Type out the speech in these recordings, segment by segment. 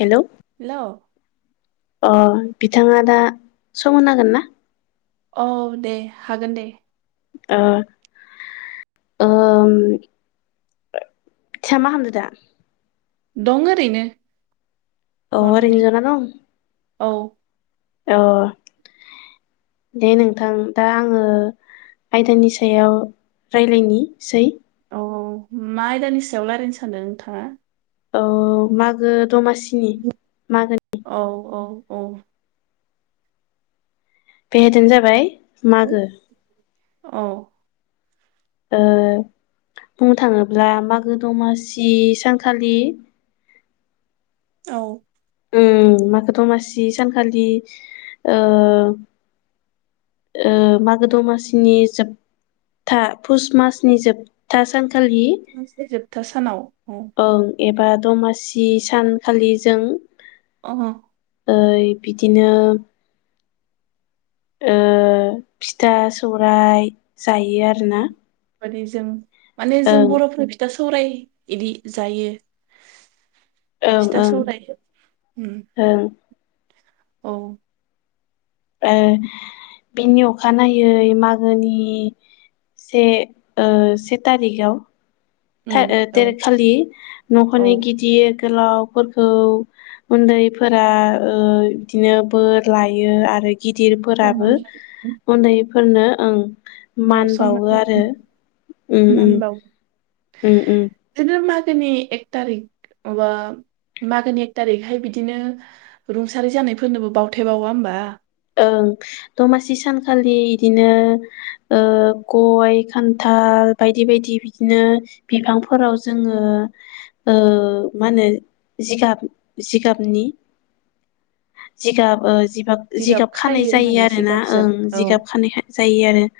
Hello. Hello. अं बिथाङा दा सम होनांगोन ना? औ दे हागोन दे। ओ ओम। सा मा खामदो दा। दं ओरैनो। अ जनानै ओरैनो जना दं। औ। अ दे नोंथां दा आङो आयदानि सायाव रायलाय नि सै। अ मा आयदानि सायाव लायरायनो सानदों नोंथाङा? अ मागो दमासिनि मागोनि। औ औ औ [unintelligible] जाबाय मागो। औ। ओ बुंनो थाङोब्ला मागो दमासि सानखालि औ ओम मागो दमासि सानखालि ओ ओ मागो दमासिनि जोबथा फुस मासनि जोबथा सान [unintelligible] जोबथा सानाव औ। ओं एबा दमासि सानखालि जों। अ। ओइ बिदिनो ओ फिथा सौराय दायो आरोना मादि जों माने जों ओं बर'फोर फिथा स सौराय इदि जायो ओं फिथा ओं सौराय उम ओं औ। ओ बिनि अखानायै मागोनि से ओ से तारिगाव उम था ओ औ तेर खालि औ न'खनि गिदिर गोलावफोरखौ उन्दैफोरा ओ बिदिनो बोर लायो आरो गिदिरफोराबो सनमान लायो उन्दै फोरनो ओं औ मान सनमान बावो लायो आरो उम उम। मान बावो ओम ओम। बिदिनो मागोनि एक थारिक माबा मागोनि एक थारिखहाय बिदिनो रुंसारि जानायफोरनोबो बावथेबावा होमबा ओं दमासि सानखालि बिदिनो ओ गय खान्थाल बायदि बायदि बिदिनो बिफांफोराव जोङो मा होनो जिगाब जिगाबनि जिगाब जिगाब जिगाब खानाय खायो जायो माने आरोना जिगाबजों ओं औ जिगाब खानाय जायो आरो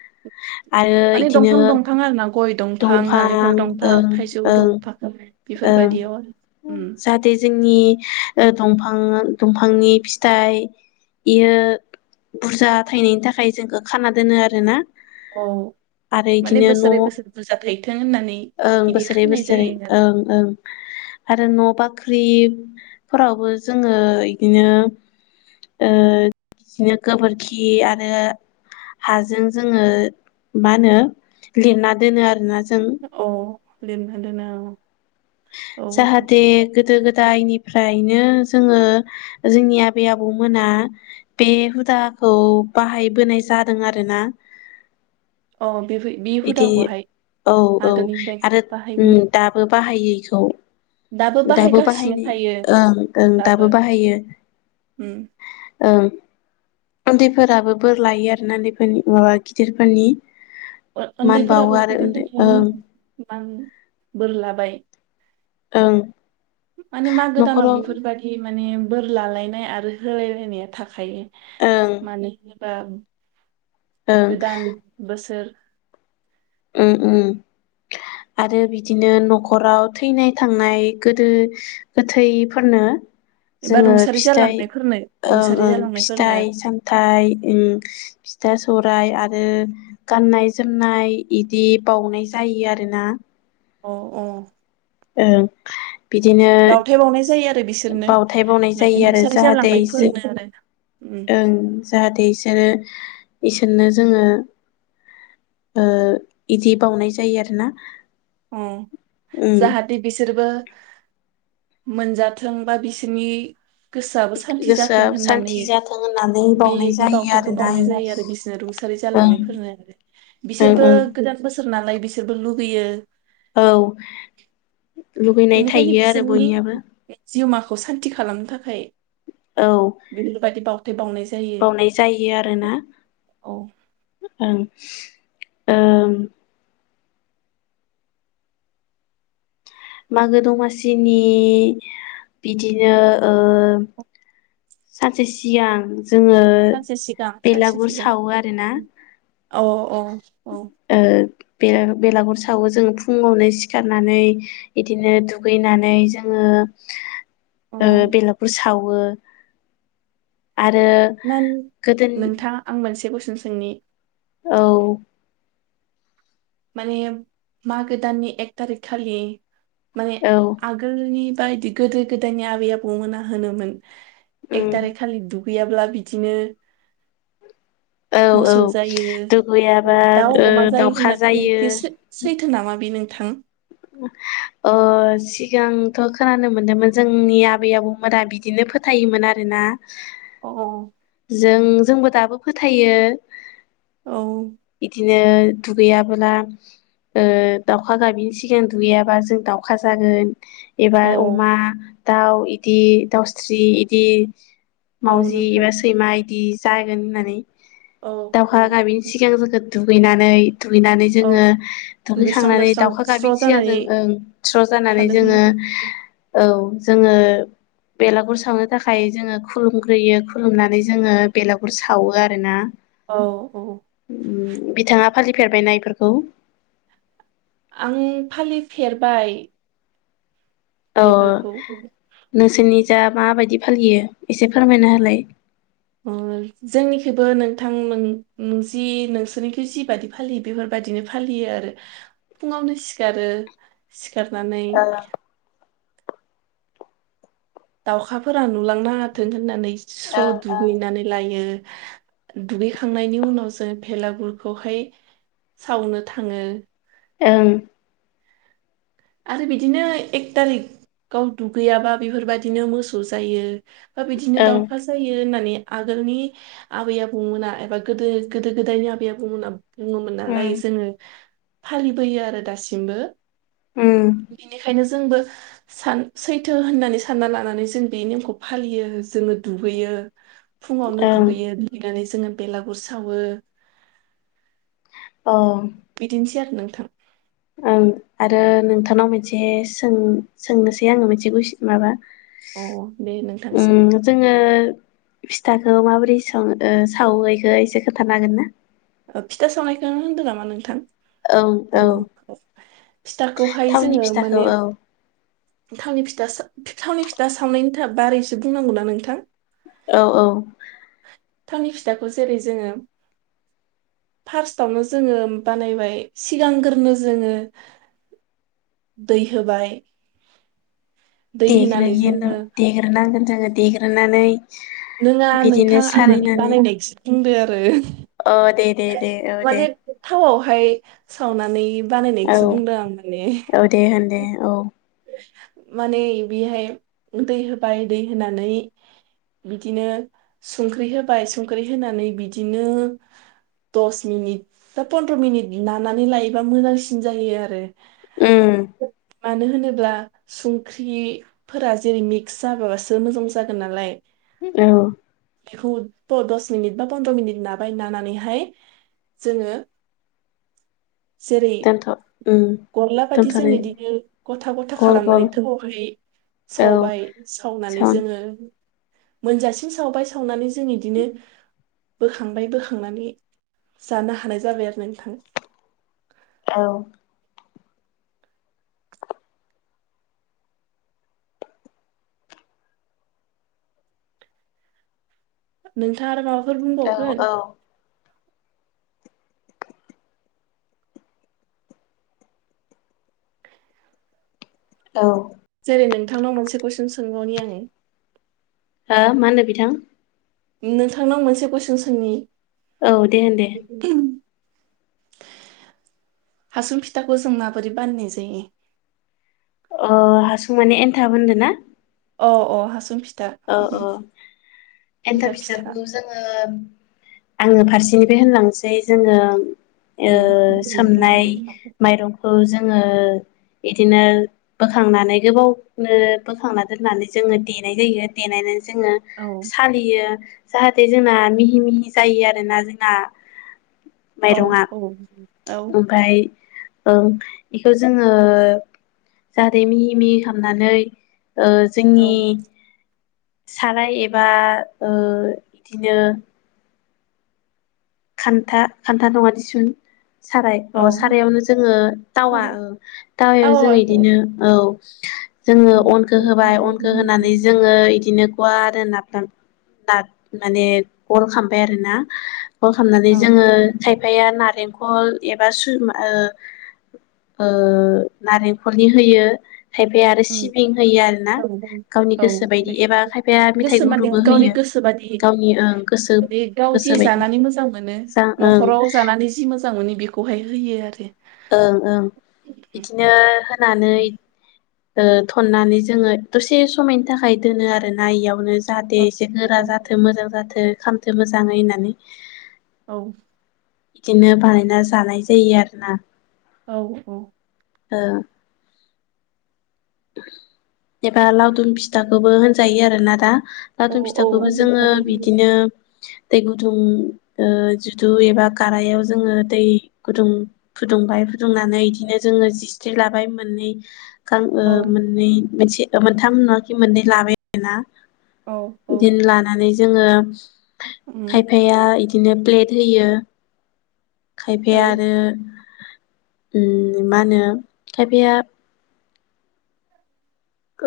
आरो माने इदिनो दंफां दंफां आरो ना गय दंफां नालेंखर दंफां ओं थाइजौ ओं दंफां ओं बेफोरबायदियाव आरो उम जाहाथे जोंनि दफां फां दंफांनि फिथाइ बेयो बुरजा थायनायनि थाखाय जोंखौ खाना दोनो आरोना औ आरो माने इदिनो न बोसोरै बोसोर बुरजा थायथों होननानै ओं बिदि बोसोरै खानाय बोसोरै जायो आरो ओं ओं आरो न' बां फुख्रिफोरावबो जोङो बिदिनो ओ बिदिनो गोबोरखि आरो हाजों जोङो मा होनो लिरना दोनो आरोना जों औ। [unintelligible] औ जाहाथे गोदो गोदायनिफ्रायनो जोङो जोंनि आबै आबौमोना बे हुदाखौ बाहायबोनाय जादों आरोना अ' बिदि औ औ आगोलनिफ्रायनो आरो बाहायबोदों दाबो बाहायो बिखौ दाबो बाहायगासिनो बाहायनाय थायो ओं ओं दाबो बाहायो। उम ओं उन्दैफोराबो बोर लायो आरोना बेफोरनि ओ गिदिरफोरनि। ओ मान बावो उन्दैफोराबो [unintelligible] आरो उन्दै ओं ओं। बोरलाबाय। ओं। माने मागो दानाव न'खराव बेफोरबादि माने बोर लालायनाय आरो होलायलायनाया थाख खायो ओं मानोना बा ओं गोदान बोसोर। उम उम आरो बिदिनो नख'राव थैनाय-थांनाय गोदो गोथैफोरनो एबा जोङो रुंसारि फिथाइ जालांनायफोरनो ओं रुंसारि ओं जालांनायफोरनो फिथाइ-सामथाइ ओं। फिथा सौराइ आरो गाननाय-जोमनाय इदि बाउनाय जायो आरोना। अ औ। ओं। बिदिनो बावनाय जायो आरो [inaudible] बिसोरनो बावथाय बावनाय माने जायो आरो रुंसारि जाहाथे जो जालांनायफोरनो आरो उम ओं जाहाथे बिसोरो इसोरनो जोङो ओ इदि बावनाय जायो आरोना। अ उम जाहाथ दि बिसोरबो [inaudible] मोनजाथों बा बिसोरनि गोसोआबो सान्थि गोसोआ जाथों सान्थि होननानै जाथों होननानै बावनाय बेदि जायो बावथायखौ आरोना बावनाय जायो आरो बिसोरनो रुंसारि ओं जालांनायफोरनो ओं बिसोरबो ओं गोदान बोस सोर नालाय बिसोरबो लुगैयो। औ लुगैनाय बेनिखायनो थायो आरो बिसोरनि बयनियाबो जिउमा असान्ति खालामनो थाखाय। औ बेफोरबायदि बावथाय बावनाय [inaudible] जायो बावनाय जायो आरोना औ ओं। [inaudible] ओं। मागो दमासिनि बिदिनो‌ ओ सानसे सिगां जोङो सानसे सिगां सानसे बेलागुर सिगां सावो आरोना [inaudible] अ औ। औ। बे बेलागुर सावो जों फुङावनो सिखारनानै इदिनो दुगैनानै जोङो औ ओ बेलागुर साव वो [inaudible] आरो गोदोनि से कुइसन सोंनि। औ। माने मागो दाननि एक थारिख खालि। माने औ आगोलनि बायदि गोदो गोदायनि आबै आबौमोना होनोमोन। एख उम थारिख खालि दु याल्बा बिदिनो। औ औ मोसौ जायो दुगैयाबा दाउ ओ अमा जायो दाउखा होननानै जायो। बे सै- सैथो नामा बि नोंथां। ओ सिगांथ खोनानो मोनदोंमोन जोंनि आबै आबौमोना बिदिनो फोथायोमोन आरोना। अ जों जोंबो दाबो फोथायो। औ बिदिनो दुगैयाबोला ओ दाउखा गाबिनि सिगां दुगैयाबा जों दाउखा जागोन। एबा औ अमा दाउ इदि दाउस्रि इदि। औ मावजि नोंथां एबा सैमा इदि। जागोन होननानै। औ औ दाउखा औ। [unintelligible] दुगैनानै। दुगैनानै औ जोङो दुगैस्रां दुगैखांनानै लोबस्रां दाउखा स्र' गाबि सिगां जानानै जों ओं स्र जानानै थानो जोङो होयो औ। जोङो बेलागुर सावनो थाखाय जोङो खुलुमग्रोयो खुलुमनानै जोङो बेलागुर सावो आरोना औ औ बिथाङा फालिफेरबायना इफोरखौ आं फालिफेरबाय बेफोरखौ दा माबायदि फालियो एसे फोरमायना होलाय उम जोंनिखिबो नोंथां नों-नोंजि नोंसोरनिखि जिबायदि फालियो बेफोरबायदिनो फालियो आरो फुङावनो सिखारो खारनानै ओं ओं दाउखाफोरा नुलांनाङाथों होननानै स्र दुगैनानै लायो दुगैखांनायनि उनावसो भेलागुरखौहाय सावनो थाङो ओं आरो बिदिनो एक थारिखाव दुगैयाबा बेफोर बायदिनो मोसौ जायो बिदिनो ओं दाउखा जायो होननानै आगोलनि आबै आबौमोना एबा गोदो गोदो गोदायनि आबै आबौमोना बुङोमोन नालाय ओं जोङो फालिबोयो आरो दासिमबो ओं बेनिखायनो जो जोंबो सान सैथो होननानै सानना लानानै जों बे नेमखौ फालियो जोङो दुगैयो। फुङावनो ओं दुगैयो दुगैनानैसो जोङो बेलागुर सावो। अ बिदिनोसै नोंथां ओं आरो नोंथांनाव मोनसे सों-सोंनोसै आङो मोनसे कुइसन माबा अ दे नोंथां उम जोङो फिथाखौ माबोरै सं ओ सावो इखो इसे खोथानो हागोन ना? ओ फिथा सावनायखो होनदों नामा नोंथां? औ औ उम फिथाखौहाय थावनि जोङो फिथाखौ माने औ थावनि फिथ फिथा सा थावनि फिथा सावनायनि था बारैसो बुंनांगौना नोंथां? औ औ थावनि फिथाखौ जेरै जोङो फार्स्टआवनो जोङो बानायबाय सिगांग्रोनो जोङो दै होबाय। दै होनानै देग्रोयो नों जोङो देग्रोनांगोन। जोङो देग्रोनानै नोङा बिदिनो नोंथां आं माने सालिनानै बानायनायखोसो बुंदों। [unintelligible] अ दे दे दे औ दे फाय सावनानैम औ बानायनायखोसो बुंदों आं माने औ दे होन दे औ माने बेहाय दै होबाय दै होनानै बिदिनो संख्रि होबाय संख्रि होनानै बिदिनो दस मिनिट बा पन्द्र मिनिट नानानै लायोबा मोजांसिन जायो आरो उम मानो होनोब्ला संख्रिफोरा जेरै मिक्स जाबाबासो मोजां जागोन नालाय। औ बेखौ प दस मिनिट बा पन्द्र मिनिट नाबाय नानानैहाय जोङो जेरै दोन्थ गरला बादि जों इदिनो गथा गथा गल गल खालामनानै थोवआवहाय औ सावबाय सावनानै सान जोङो मोनजासिन सावबाय सावनानै जों इदिनो बोखांबाय बोखांनानै जानो हानाय जाबाय आरो नोंथां। औ नोंथाङा आरो माबाफ फोर औ बुंबावगोन? औ औ रो नोंथांनाव मोनसे कुइसन सोंबावनि आङो। हो मा होननो बिथां नोंथांनाव मोनसे कुइसन सोंनि औ दे होन दे हासुं फिथाखौ जों माबोरै बानायनाय जायो। ओ हासुं माने एन्थाब होनदों ना? अ अ अ हासुं फि औ औ एन्थाब फिथाखौ जोङो आङो फारसेनिफ्राय होनलांसै जोङो ओ उम बिदि औ सोमनाय माइरंखौ जोङो बिदिनो बोखांनानै गोबावनो बोखांना दोननानै जोङो देनाय जायो। देनानै जोङो औ सालियो जाहाथे जोंना मिहि मिहि जायो आरोना जोंना औ औ औ ओमफ्राय ओं बेखौ जोङो जाहाथे मिहि मिहि खामनानै ओ जोंनि औ साराय एबा ओ बिदिनो खान्था खान्था नङा दिसुन साराय औ सारायावनो जोङो तावा सारे तावायाव जोङो औ इदिनो औ [inaudible] जोङो उम अनखौ होबाय अनखौ होनानै जोङो इदिनो अ आरो नाफाम मा-माने गरम खालामबाय आरो ना खालामनानै औ जोङो था थाया नारेंखल एबा सु ओ ओ नारेंखलनि होयो। खायफाया आरो उम सिबिं होयो आरोना गावनि औ गोसो बायदि एबा खायफाया मेथाइ गोसो माने गुरुबो गावनि होयो गोसो बादि गावनि ओ गोसो माने गाव जि गोसो बायदि जानानै मोजां मोनो नखराव जानानै जि मोजां मोनो बेखौहाय होयो आरो ओं ओं बिदिनो होनानै ओ थननानै जोङो दसे समायनि थाखाय दोनो आरो ना इयावनो जाहाथे एसे गोरा जाथों मोजां जाथों खाम थो मोजाङै होननानै औ बिदिनो बानायना जानाय जायो आरोना औ औ ओ एबा लावदुम फिथाखौबो होनजायो आरोना दा औ लावदुम फिथाखौबो जोङो बिदिनो दै गुदुं ओ जुदु एबा गारायाव जोङो दै गुदुं फुदुंबाय फुदुंनानै इदिनो जोङो जिस्रि लाबाय मोननै गा ओ औ मोननै मोनसे। मोनथाम नङाखि मोननै लाबाय आरो ना। औ औ। जोङो। उम खायफाया इदिनो। प्लेट होयो। औ खायफाया आरो। उम मा होनो खायफाया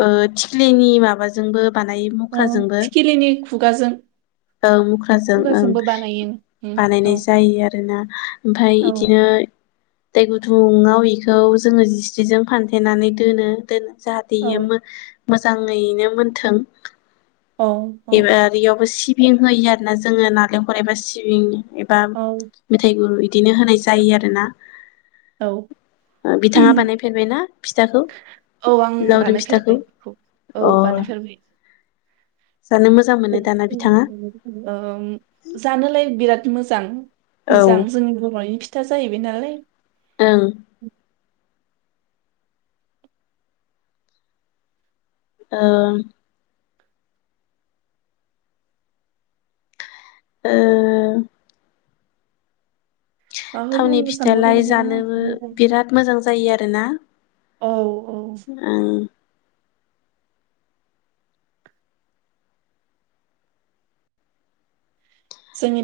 ओ थिख्लिनि माबाजोंबो बानायो अ थिखिलिनि खुगाजों ओं मुख्राजों ओं खुगाजोंबो बानायो उम औ बानायनाय जायो। आरो ना। ओमफाय औ इदिनो दै गुदुंआव इखौ जोङो जिस्रिजों फानथेनानै दोनो दोनो जाहाथे औ इयो मोन मोजाङैनो मोनथों। औ एबा आरो इयावबो सि बिं होयो आरोना जोङो नालेंखर एबा सिबिंनि। एबा औ औ मेथाइ गुर हो दिनो होनाय जायो आरोना औ ओ बिथाङा बानायफेरबायना फिथाखौ आं लावदुम फिथाखौ बानायफेरबाय बेखौ औ अह। बानायफेरबाय जानो मोजां मोनो दाना बिथाङा। ओम जानोलाय बिराद मोजां। औ मोजां जोंनि बरनि फिथा जाहैबाय नालाय ओं उम। ओं। ओं। माबाफोर थावनि बुंनो सानबावदों फिथालाय नोंथाङा जानोबो बिराद मोजां जायो आरो ना औ औ ओं। जोंनि